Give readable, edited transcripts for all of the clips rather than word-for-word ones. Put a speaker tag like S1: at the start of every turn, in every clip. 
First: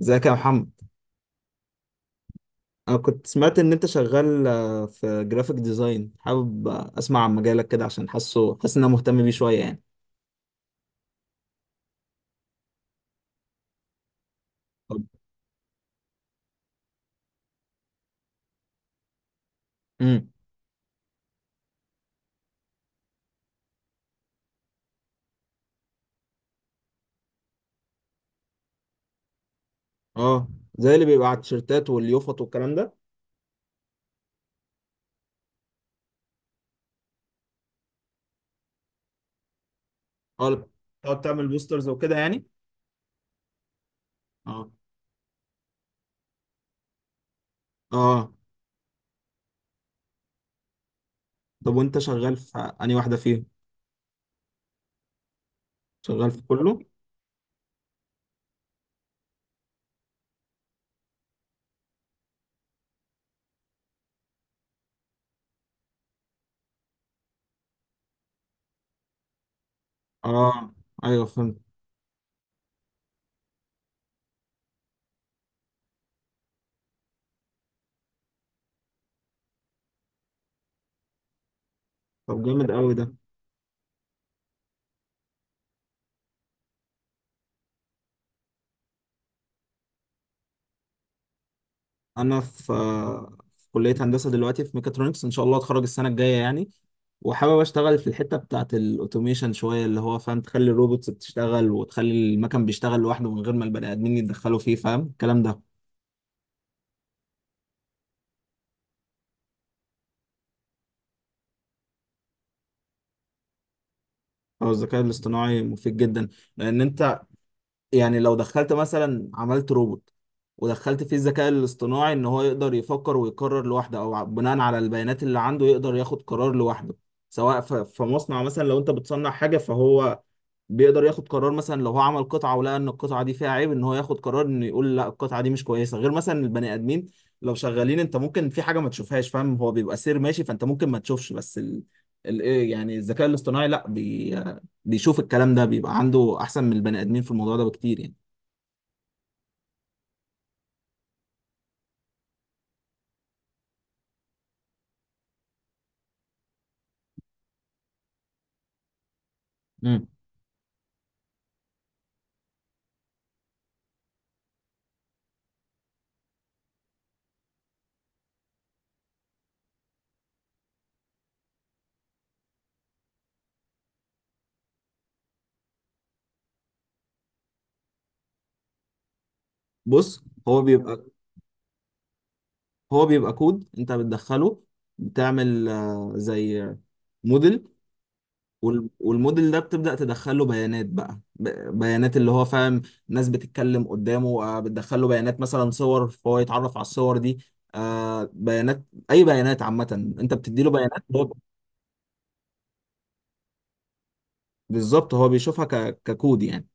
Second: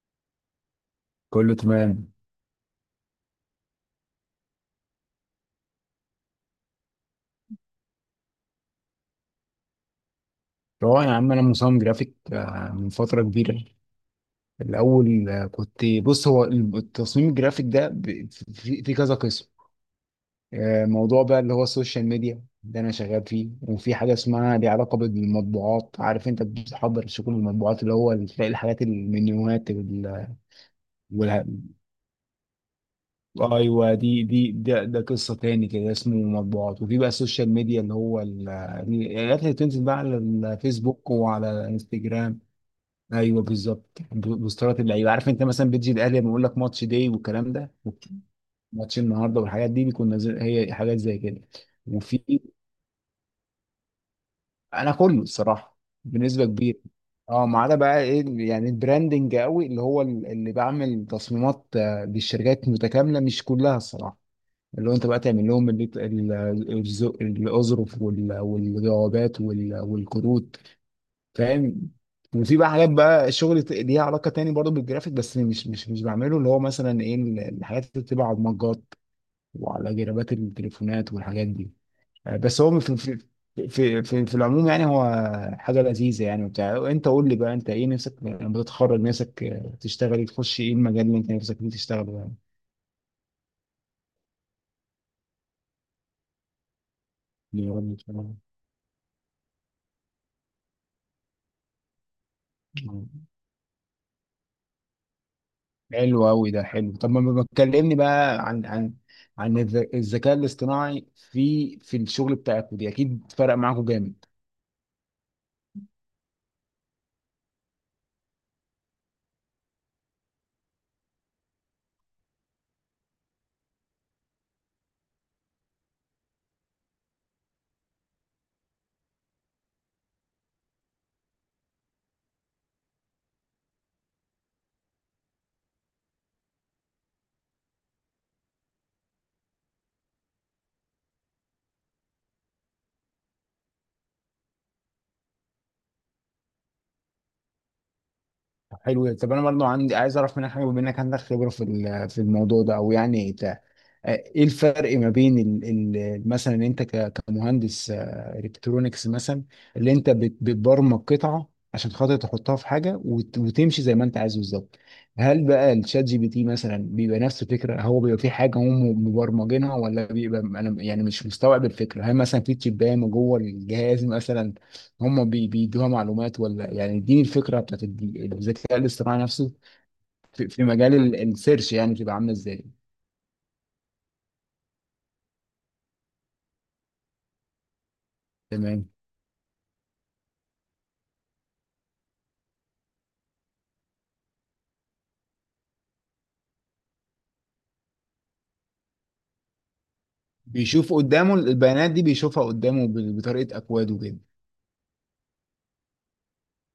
S1: ازيك يا محمد؟
S2: كله تمام.
S1: انا كنت سمعت ان انت شغال في جرافيك ديزاين، حابب اسمع عن مجالك كده عشان حاسس ان انا مهتم بيه شويه يعني.
S2: هو يا عم انا مصمم جرافيك، من فتره كبيره.
S1: طب.
S2: الاول، كنت بص، هو التصميم الجرافيك ده في كذا قسم.
S1: امم
S2: موضوع بقى اللي هو السوشيال ميديا ده انا شغال فيه، وفي حاجه اسمها، ليها علاقه بالمطبوعات، عارف انت بتحضر شغل المطبوعات، اللي هو تلاقي الحاجات المنيوهات
S1: اه، زي اللي بيبقى على
S2: وال...
S1: التيشيرتات واليوفط والكلام ده.
S2: ايوه، دي ده قصه تاني كده اسمه مطبوعات. وفي بقى السوشيال ميديا اللي هو الحاجات اللي بتنزل بقى على
S1: اه،
S2: الفيسبوك
S1: تقعد تعمل
S2: وعلى
S1: بوسترز وكده
S2: انستجرام.
S1: يعني.
S2: ايوه بالظبط،
S1: اه.
S2: بوسترات اللعيبه، عارف انت مثلا بتجي الاهلي لما يقول لك ماتش داي والكلام ده.
S1: اه.
S2: ماتش النهارده والحاجات دي بيكون نازل، هي حاجات زي كده.
S1: طب، وانت
S2: وفي،
S1: شغال في انهي واحده فيهم؟
S2: انا كله الصراحه
S1: شغال في
S2: بنسبه كبيره.
S1: كله؟
S2: اه، ما عدا بقى ايه يعني البراندنج قوي، اللي هو اللي بعمل تصميمات للشركات متكامله، مش كلها الصراحه. اللي هو انت بقى تعمل لهم الاظرف والجوابات والكروت.
S1: اه، ايوه، فهمت.
S2: فاهم. وفي بقى حاجات بقى شغل ليها علاقه تاني برضو بالجرافيك، بس مش بعمله، اللي هو مثلا ايه الحاجات اللي بتبقى على المجات وعلى جرابات التليفونات والحاجات دي.
S1: طب
S2: بس
S1: جامد
S2: هو
S1: قوي
S2: في
S1: ده.
S2: في في في, في العموم يعني، هو حاجه لذيذه يعني وبتاع. انت قول لي بقى، انت ايه نفسك لما تتخرج؟ نفسك تشتغل إيه؟ تخش ايه المجال اللي انت نفسك فيه تشتغل يعني؟
S1: انا في كليه هندسه دلوقتي، في ميكاترونكس، ان شاء الله اتخرج السنه الجايه يعني. وحابب
S2: اللي يا
S1: اشتغل في
S2: رب
S1: الحته بتاعه الاوتوميشن شويه، اللي هو فاهم تخلي الروبوتس بتشتغل وتخلي المكن بيشتغل
S2: تشتغله.
S1: لوحده من غير ما البني ادمين يتدخلوا فيه، فاهم الكلام ده؟
S2: حلو قوي ده، حلو. طب ما بتكلمني بقى عن الذكاء الاصطناعي في الشغل بتاعكم دي، اكيد فرق معاكم جامد.
S1: هو الذكاء الاصطناعي مفيد جدا، لان انت يعني لو دخلت مثلا عملت روبوت ودخلت فيه الذكاء الاصطناعي ان هو يقدر يفكر ويقرر لوحده او بناء على البيانات اللي عنده يقدر ياخد قرار لوحده، سواء في مصنع مثلا. لو انت بتصنع حاجه فهو بيقدر ياخد قرار، مثلا لو هو عمل قطعه ولقى ان القطعه دي فيها عيب ان هو ياخد قرار انه يقول لا، القطعه دي مش كويسه، غير مثلا البني ادمين لو شغالين انت ممكن في حاجه ما تشوفهاش، فاهم؟ هو بيبقى سير ماشي فانت ممكن ما تشوفش، بس إيه يعني الذكاء الاصطناعي لا بيشوف الكلام ده، بيبقى عنده احسن من البني ادمين في الموضوع ده بكتير يعني.
S2: طب حلو ده. طب انا برضه عندي، عايز اعرف منك حاجه بما انك عندك خبره في الموضوع ده. او يعني ايه الفرق ما بين مثلا انت كمهندس الكترونيكس مثلا، اللي
S1: مم.
S2: انت بتبرمج قطعه عشان خاطر تحطها في حاجه وتمشي زي ما انت عايز بالظبط. هل بقى الشات جي بي تي مثلا بيبقى نفس الفكره؟ هو بيبقى في حاجه هم مبرمجينها، ولا بيبقى انا يعني مش مستوعب الفكره. هل مثلا في تشيبان جوه الجهاز مثلا هم بيدوها معلومات؟ ولا يعني اديني الفكره بتاعت الذكاء الاصطناعي نفسه
S1: بص،
S2: في
S1: هو
S2: في مجال
S1: بيبقى
S2: السيرش، يعني بتبقى عامله ازاي؟
S1: هو بيبقى كود انت بتدخله. بتعمل زي موديل.
S2: تمام.
S1: والموديل ده بتبدأ تدخله بيانات بقى، بيانات اللي هو فاهم. ناس بتتكلم قدامه، بتدخله بيانات مثلا صور فهو يتعرف على الصور دي. بيانات، أي بيانات عامة أنت بتديله
S2: بيشوف
S1: بيانات. هو
S2: قدامه البيانات دي، بيشوفها قدامه بطريقة أكواد وكده.
S1: بالظبط، هو بيشوفها ككود يعني.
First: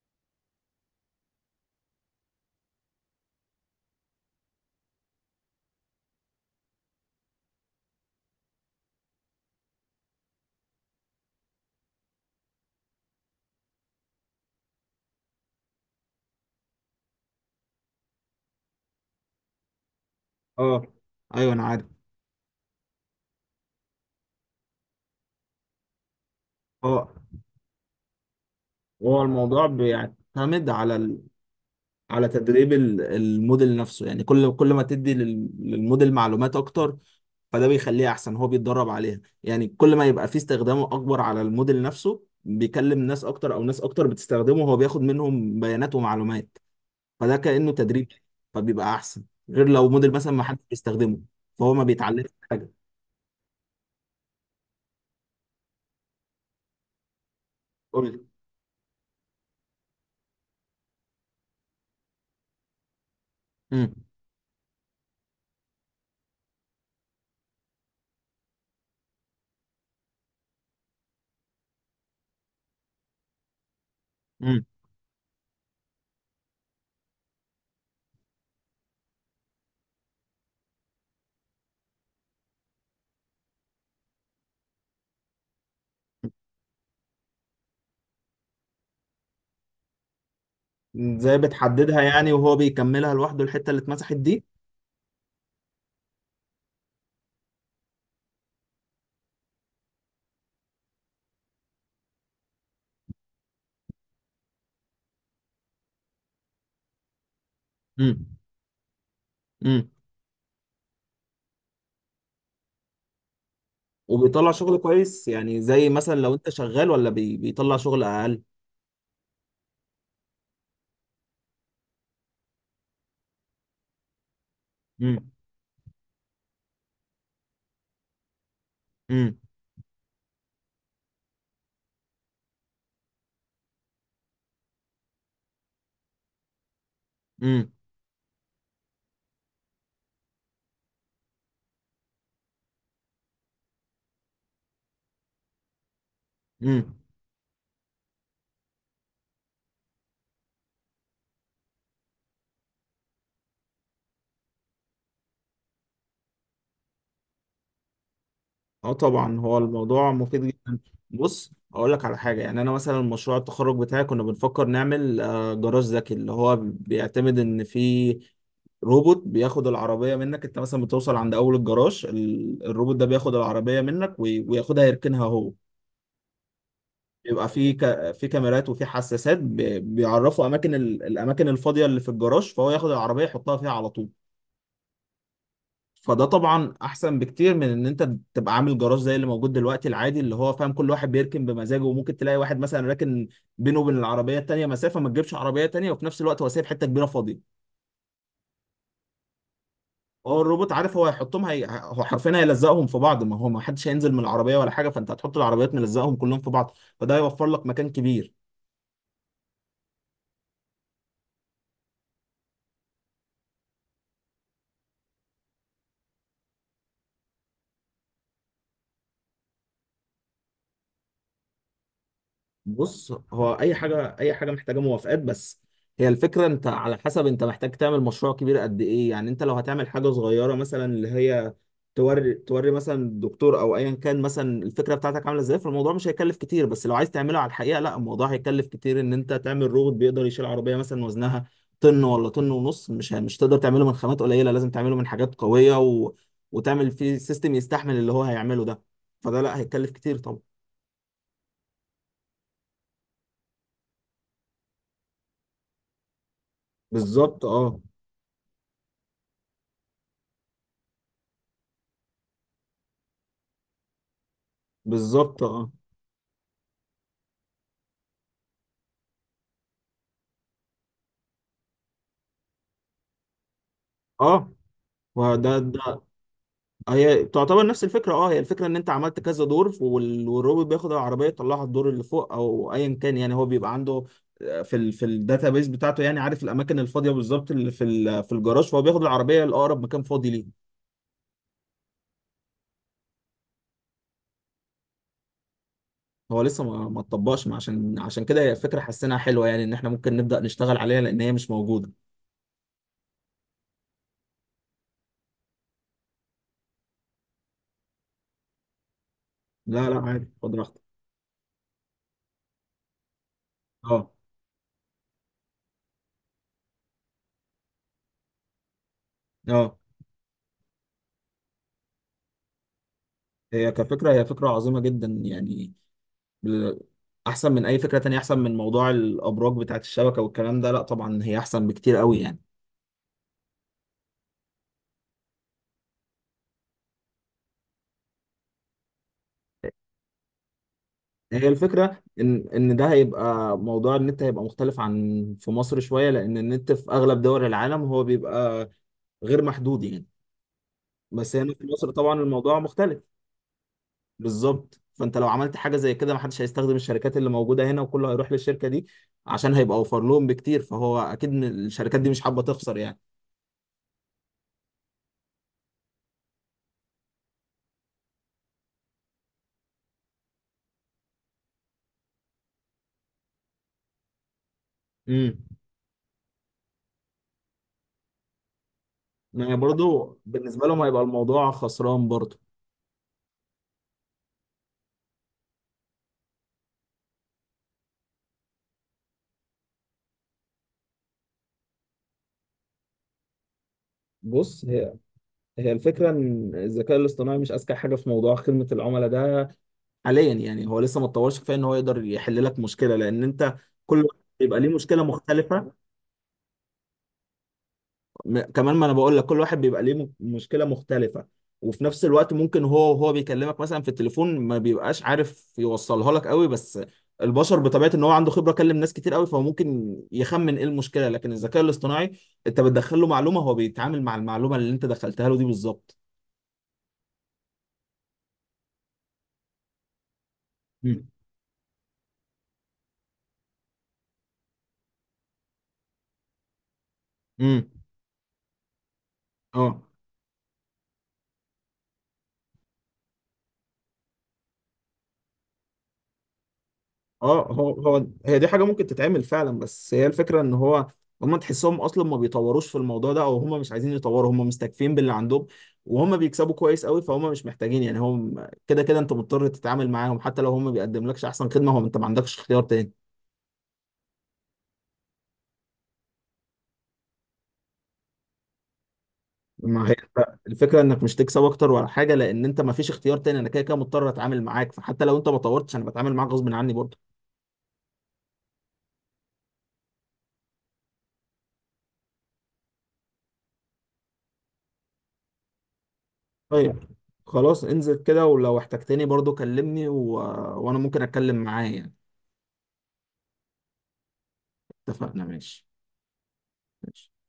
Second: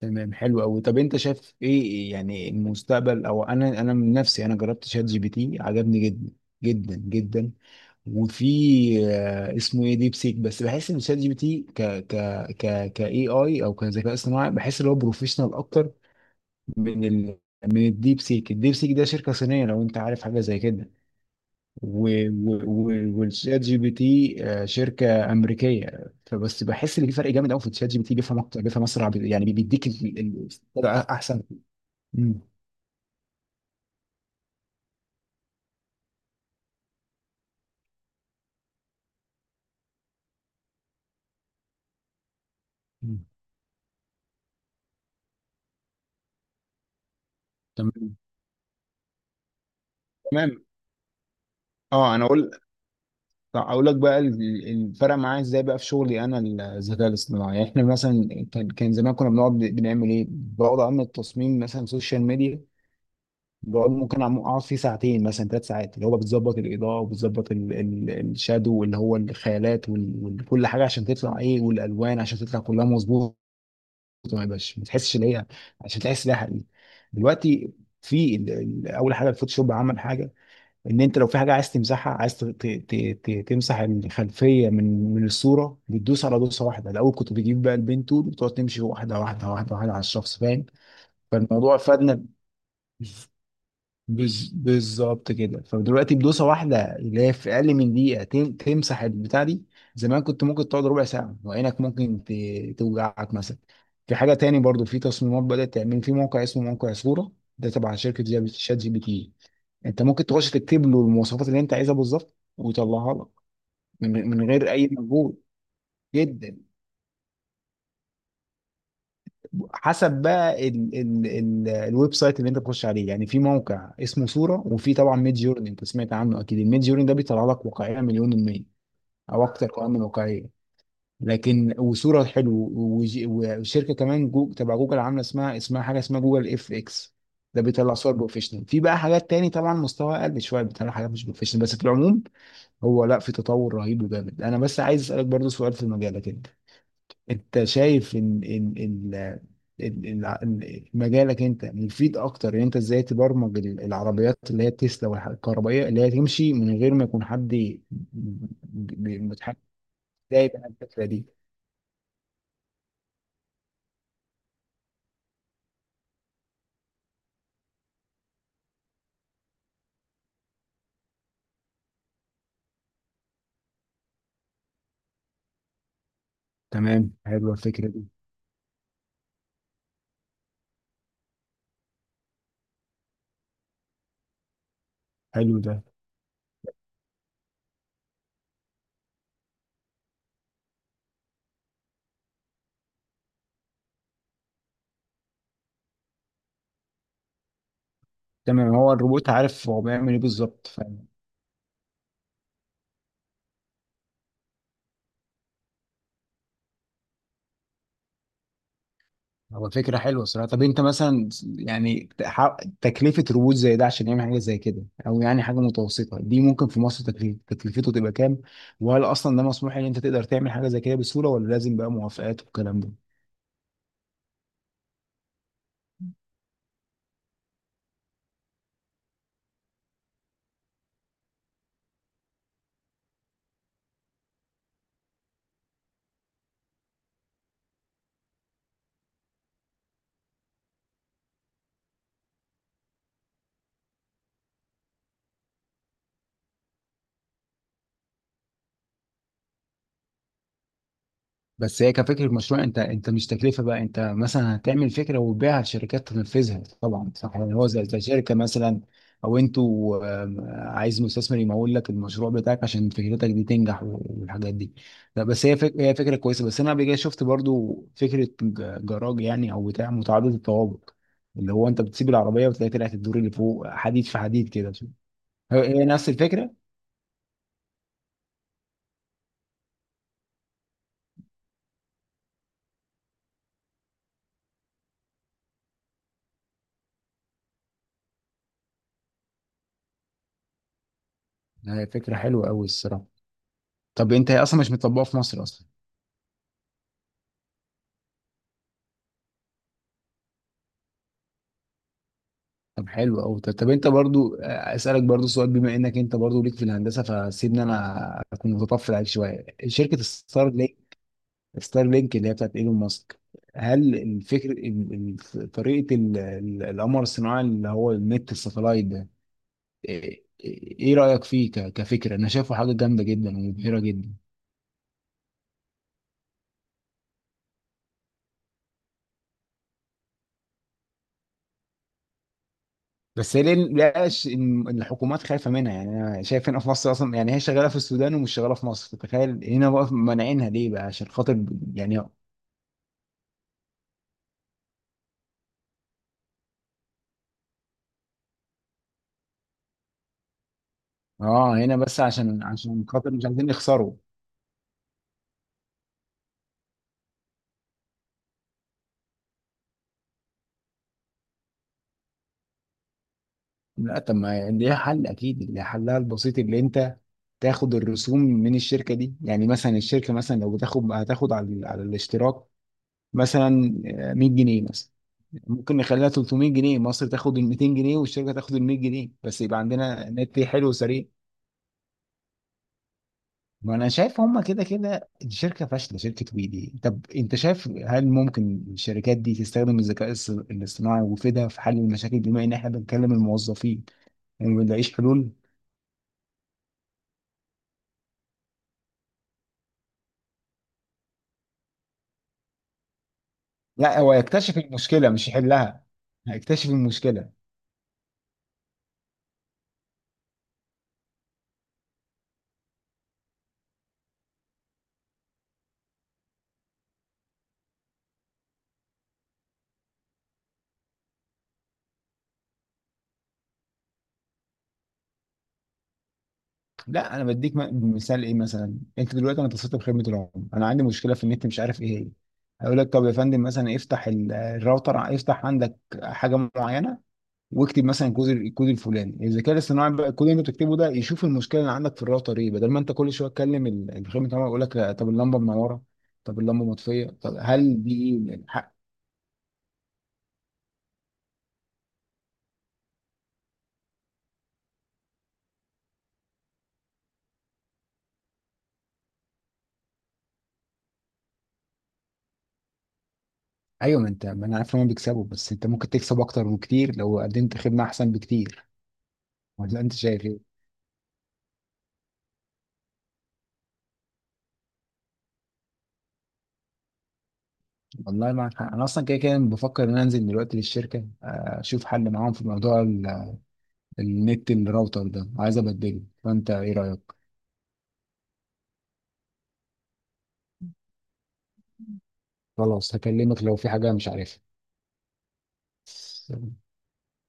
S2: تمام، حلو أوي. طب أنت شايف إيه يعني المستقبل؟ أو أنا من نفسي، أنا جربت شات جي بي تي، عجبني جدا جدا جدا. وفي، اسمه إيه، ديب سيك. بس بحس إن شات جي بي تي ك إي آي، أو كذكاء اصطناعي، بحس إن هو بروفيشنال أكتر من ال من الديب سيك. الديب سيك ده شركة صينية، لو أنت عارف حاجة زي
S1: اه،
S2: كده.
S1: أيوه أنا عارف.
S2: والشات جي بي تي شركه امريكيه. فبس بحس ان
S1: هو
S2: في فرق جامد قوي، في الشات جي بي تي بيفهم اكتر، بيفهم اسرع،
S1: هو
S2: يعني
S1: الموضوع
S2: بيديك
S1: بيعتمد
S2: الطريقة
S1: على
S2: احسن.
S1: على
S2: مم.
S1: تدريب الموديل نفسه يعني، كل ما تدي للموديل معلومات أكتر. فده بيخليه احسن، هو بيتدرب عليها يعني. كل ما يبقى فيه استخدامه اكبر على الموديل نفسه، بيكلم
S2: مم.
S1: ناس اكتر او ناس اكتر بتستخدمه، هو بياخد منهم بيانات ومعلومات. فده كأنه تدريب،
S2: تمام.
S1: فبيبقى احسن. غير لو موديل مثلا ما حدش
S2: تمام.
S1: بيستخدمه فهو ما
S2: اه انا
S1: بيتعلمش
S2: اقول،
S1: حاجه.
S2: طب اقول لك بقى الفرق معايا ازاي بقى في شغلي انا؟ الذكاء الاصطناعي، يعني احنا
S1: قول لي.
S2: مثلا كان زمان كنا بنقعد بنعمل ايه؟ بقعد اعمل تصميم مثلا سوشيال ميديا. بقعد
S1: امم
S2: ممكن اقعد فيه ساعتين مثلا، ثلاث ساعات، اللي هو بتظبط الاضاءه وبتظبط الشادو اللي هو الخيالات وكل حاجه عشان تطلع ايه، والالوان عشان تطلع كلها مظبوطه، ما
S1: امم
S2: يبقاش، ما تحسش ان هي، عشان تحس انها حقيقي. دلوقتي في، اول حاجه الفوتوشوب عمل حاجه، ان انت لو في حاجه عايز تمسحها، عايز تمسح الخلفيه من الصوره، بتدوس على دوسه واحده. الاول كنت بتجيب بقى البين تول وتقعد تمشي واحده على الشخص، فاهم؟
S1: ازاي
S2: فالموضوع
S1: بتحددها
S2: فادنا
S1: يعني وهو بيكملها لوحده الحته اللي اتمسحت دي؟
S2: بالظبط كده. فدلوقتي بدوسه واحده، اللي هي في اقل من دقيقه تمسح البتاع دي. زمان كنت ممكن تقعد ربع ساعه وعينك ممكن توجعك مثلا. في حاجه تاني برضو في تصميمات، بدات تعمل في موقع اسمه موقع صوره، ده تبع شركه
S1: امم
S2: شات جي بي تي.
S1: امم
S2: انت ممكن تخش تكتب له المواصفات اللي انت عايزها بالظبط ويطلعها لك من
S1: وبيطلع
S2: غير
S1: شغل
S2: اي
S1: كويس
S2: مجهود.
S1: يعني زي مثلا لو انت
S2: جدا.
S1: شغال، ولا بيطلع شغل اقل؟
S2: حسب بقى ال الويب سايت اللي انت بتخش عليه يعني. في موقع اسمه صورة، وفي طبعا
S1: امم،
S2: ميد جورني، انت سمعت عنه اكيد. الميد جورني ده بيطلع لك واقعية مليون المية
S1: امم،
S2: او اكتر، كمان من واقعية. لكن وصورة حلو، وشركة كمان جو تبع جوجل عاملة اسمها، اسمها حاجة اسمها جوجل اف اكس. ده بيطلع صور بروفيشنال. في بقى حاجات تاني طبعا مستوى اقل شوية، بيطلع حاجات مش بروفيشنال. بس في العموم هو، لا، في تطور رهيب وجامد. انا بس عايز اسألك برضو سؤال في المجال ده كده،
S1: امم،
S2: انت شايف ان ان ال- ال- مجالك انت مفيد اكتر؟ ان انت ازاي تبرمج العربيات اللي هي التسلا والكهربائيه، اللي هي تمشي من غير ما يكون حد
S1: اه، طبعا هو
S2: متحكم؟
S1: الموضوع مفيد
S2: ازاي بقى
S1: جدا.
S2: الفكره دي؟
S1: بص، اقول لك على حاجه يعني. انا مثلا مشروع التخرج بتاعي كنا بنفكر نعمل جراج ذكي، اللي هو بيعتمد ان في روبوت بياخد العربيه منك. انت مثلا بتوصل عند اول الجراج، الروبوت ده بياخد العربيه منك وياخدها يركنها هو.
S2: تمام،
S1: يبقى
S2: حلوه
S1: في
S2: الفكره دي.
S1: في كاميرات وفي حساسات بيعرفوا اماكن الاماكن الفاضيه اللي في الجراج، فهو ياخد العربيه يحطها فيها على طول.
S2: حلو ده.
S1: فده طبعا احسن بكتير من ان انت تبقى عامل جراج زي اللي موجود دلوقتي العادي، اللي هو فاهم كل واحد بيركن بمزاجه، وممكن تلاقي واحد مثلا راكن بينه وبين العربيه التانيه مسافه ما تجيبش عربيه تانيه، وفي نفس الوقت هو سايب حته كبيره فاضيه.
S2: تمام. هو الروبوت عارف هو بيعمل ايه
S1: هو الروبوت
S2: بالظبط؟
S1: عارف هو هيحطهم، هو حرفيا هيلزقهم في بعض، ما هو ما حدش هينزل من العربيه ولا حاجه، فانت هتحط العربيات ملزقهم كلهم في بعض، فده هيوفر لك مكان كبير.
S2: هو فكرة حلوة الصراحة. طب انت مثلا، يعني تكلفة روبوت زي ده عشان يعمل حاجة زي كده، او يعني حاجة متوسطة دي، ممكن في مصر تكليف تكلفته تبقى كام؟ وهل اصلا ده مسموح ان انت تقدر تعمل حاجة زي كده بسهولة، ولا لازم بقى موافقات والكلام ده؟
S1: بص، هو اي حاجه، اي حاجه محتاجه موافقات بس. هي الفكره، انت على حسب انت محتاج تعمل مشروع كبير قد ايه يعني. انت لو هتعمل حاجه صغيره مثلا، اللي هي توري توري مثلا الدكتور او ايا كان مثلا الفكره بتاعتك عامله ازاي، فالموضوع مش هيكلف كتير. بس لو عايز تعمله على الحقيقه، لا، الموضوع هيكلف كتير، ان انت تعمل روبوت بيقدر يشيل عربيه مثلا وزنها طن ولا طن ونص، مش تقدر تعمله من خامات قليله، لازم تعمله من حاجات قويه وتعمل فيه سيستم يستحمل اللي هو هيعمله ده. فده لا، هيكلف كتير طبعا.
S2: بس هي كفكرة مشروع، انت مش تكلفة بقى. انت مثلا هتعمل فكرة وتبيعها لشركات تنفذها طبعا، صح
S1: بالظبط،
S2: يعني، هو
S1: اه.
S2: زي شركة مثلا، او انتوا عايز مستثمر يمول لك المشروع بتاعك عشان فكرتك دي تنجح والحاجات دي. لا
S1: بالظبط،
S2: بس
S1: اه.
S2: هي فكرة كويسة. بس انا قبل كده شفت برضو فكرة جراج يعني، او بتاع متعدد الطوابق، اللي هو انت بتسيب العربية وتلاقي طلعت الدور اللي فوق، حديد في حديد
S1: اه،
S2: كده.
S1: وده
S2: هي هي نفس الفكرة.
S1: هي تعتبر نفس الفكره، اه. هي الفكره ان انت عملت كذا دور، والروبوت بياخد العربيه يطلعها الدور اللي فوق او ايا كان يعني، هو بيبقى عنده في الداتابيز بتاعته يعني، عارف الاماكن الفاضيه بالظبط اللي في الجراج، فهو بياخد العربيه لاقرب مكان فاضي ليه.
S2: هي فكرة حلوة قوي الصراحة. طب انت، هي اصلا مش مطبقة في مصر اصلا؟
S1: هو لسه ما ما اتطبقش، ما عشان كده هي فكره حسيناها حلوه يعني، ان احنا ممكن نبدا نشتغل عليها لان هي مش موجوده.
S2: طب حلو قوي. طب, طب انت برضو اسالك برضو سؤال، بما انك انت برضو ليك في الهندسه، فسيبني انا اكون متطفل عليك شويه.
S1: لا،
S2: شركه
S1: لا، عادي،
S2: ستار
S1: خد
S2: لينك،
S1: راحتك.
S2: ستار لينك اللي هي بتاعت ايلون ماسك، هل
S1: اه،
S2: الفكر طريقه القمر الصناعي اللي هو النت الساتلايت ده،
S1: اه،
S2: ايه ايه رايك فيه كفكره؟ انا شايفه حاجه جامده جدا
S1: هي
S2: ومبهره
S1: كفكره،
S2: جدا.
S1: هي فكره عظيمه جدا يعني. بال- احسن من اي فكره تانية، احسن من موضوع الابراج بتاعت الشبكه والكلام ده، لا طبعا هي احسن بكتير قوي يعني.
S2: بس هي ليه لقاش ان الحكومات خايفه منها يعني؟ انا شايف هنا في مصر اصلا يعني، هي شغاله في السودان ومش شغاله في مصر، تخيل. هنا بقى مانعينها ليه بقى عشان خاطر
S1: هي
S2: يعني؟
S1: الفكرة إن ده هيبقى موضوع النت هيبقى مختلف عن في مصر شوية، لأن النت في أغلب دول العالم هو بيبقى غير محدود يعني. بس هنا
S2: اه،
S1: في
S2: هنا
S1: مصر
S2: بس
S1: طبعا
S2: عشان
S1: الموضوع
S2: عشان
S1: مختلف.
S2: خاطر مش عايزين يخسروا.
S1: بالظبط، فأنت لو عملت حاجة زي كده محدش هيستخدم الشركات اللي موجودة هنا، وكله هيروح للشركة دي، عشان هيبقى أوفر لهم بكتير، فهو أكيد الشركات دي مش حابة تخسر يعني.
S2: لا طب ما ليها حل، اكيد ليها حلها البسيط، اللي انت تاخد الرسوم من الشركه دي يعني. مثلا الشركه، مثلا لو بتاخد، هتاخد على على الاشتراك مثلا 100 جنيه مثلا.
S1: امم
S2: ممكن نخليها 300 جنيه، مصر تاخد ال 200 جنيه والشركه تاخد ال 100 جنيه، بس
S1: ما هي
S2: يبقى عندنا
S1: برضه
S2: نت
S1: بالنسبة
S2: حلو
S1: لهم هيبقى
S2: وسريع.
S1: الموضوع خسران برضه.
S2: ما انا شايف هما كده كده الشركه فاشله شركه ويدي. طب انت شايف هل ممكن الشركات دي تستخدم الذكاء الاصطناعي ويفيدها في حل المشاكل، بما ان احنا بنكلم الموظفين وما
S1: بص،
S2: بنلاقيش حلول؟
S1: هي الفكرة إن الذكاء الاصطناعي مش أذكى حاجة في موضوع خدمة العملاء ده حاليا يعني، هو لسه ما اتطورش كفايه إن هو يقدر يحل لك مشكلة، لأن أنت
S2: لا
S1: كل
S2: هو
S1: واحد
S2: يكتشف
S1: بيبقى ليه مشكلة
S2: المشكله مش
S1: مختلفة.
S2: يحلها. هيكتشف المشكله.
S1: كمان، ما انا بقول لك كل واحد بيبقى ليه مشكله مختلفه، وفي نفس الوقت ممكن هو وهو بيكلمك مثلا في التليفون ما بيبقاش عارف يوصلها لك قوي. بس البشر بطبيعه ان هو عنده خبره، كلم ناس كتير قوي، فهو ممكن يخمن ايه المشكله. لكن الذكاء الاصطناعي انت بتدخل له معلومه، هو بيتعامل مع المعلومه اللي انت دخلتها له دي بالظبط.
S2: لا انا بديك مثال ايه مثلا. انت دلوقتي، انا اتصلت بخدمه العملاء، انا عندي
S1: مم.
S2: مشكله في النت مش عارف ايه هي. هيقول لك طب يا فندم مثلا افتح الراوتر، افتح عندك حاجه معينه،
S1: امم،
S2: واكتب مثلا الكود. الكود الفلاني الذكاء
S1: اه،
S2: الاصطناعي بقى، الكود اللي انت بتكتبه ده يشوف المشكله اللي عندك في الراوتر ايه، بدل ما انت كل شويه تكلم الخدمه العملاء، يقول لك لا، طب اللمبه منوره، طب اللمبه مطفيه، طب
S1: اه. هو
S2: هل دي
S1: هو هي
S2: ايه
S1: دي حاجة
S2: حق.
S1: ممكن تتعمل فعلا، بس هي الفكرة ان هو، هم تحسهم اصلا ما بيطوروش في الموضوع ده، او هم مش عايزين يطوروا، هم مستكفين باللي عندهم، وهم بيكسبوا كويس قوي، فهم مش محتاجين يعني. هم كده كده انت مضطر تتعامل معاهم حتى لو هم بيقدم لكش احسن خدمة، هو انت ما عندكش اختيار تاني.
S2: ايوه، ما انت، ما انا عارف ان هم بيكسبوا. بس انت ممكن تكسب اكتر بكتير لو قدمت خدمه احسن بكتير، ولا
S1: ما
S2: انت
S1: هي
S2: شايف ايه؟
S1: الفكرة انك مش تكسب اكتر ولا حاجة، لان انت ما فيش اختيار تاني، انا كده كده مضطر اتعامل معاك، فحتى لو انت ما طورتش انا بتعامل معاك غصب عني برضه.
S2: والله معك حق. انا اصلا كده كده بفكر ان أنا انزل دلوقتي للشركه، اشوف حل معاهم في موضوع النت. الراوتر ده عايز ابدله، فانت ايه
S1: طيب،
S2: رايك؟
S1: خلاص، انزل كده، ولو احتجتني برضه كلمني وانا ممكن اتكلم معاه يعني.
S2: خلاص هكلمك لو في حاجه مش
S1: اتفقنا، ماشي.
S2: عارفها.
S1: ماشي.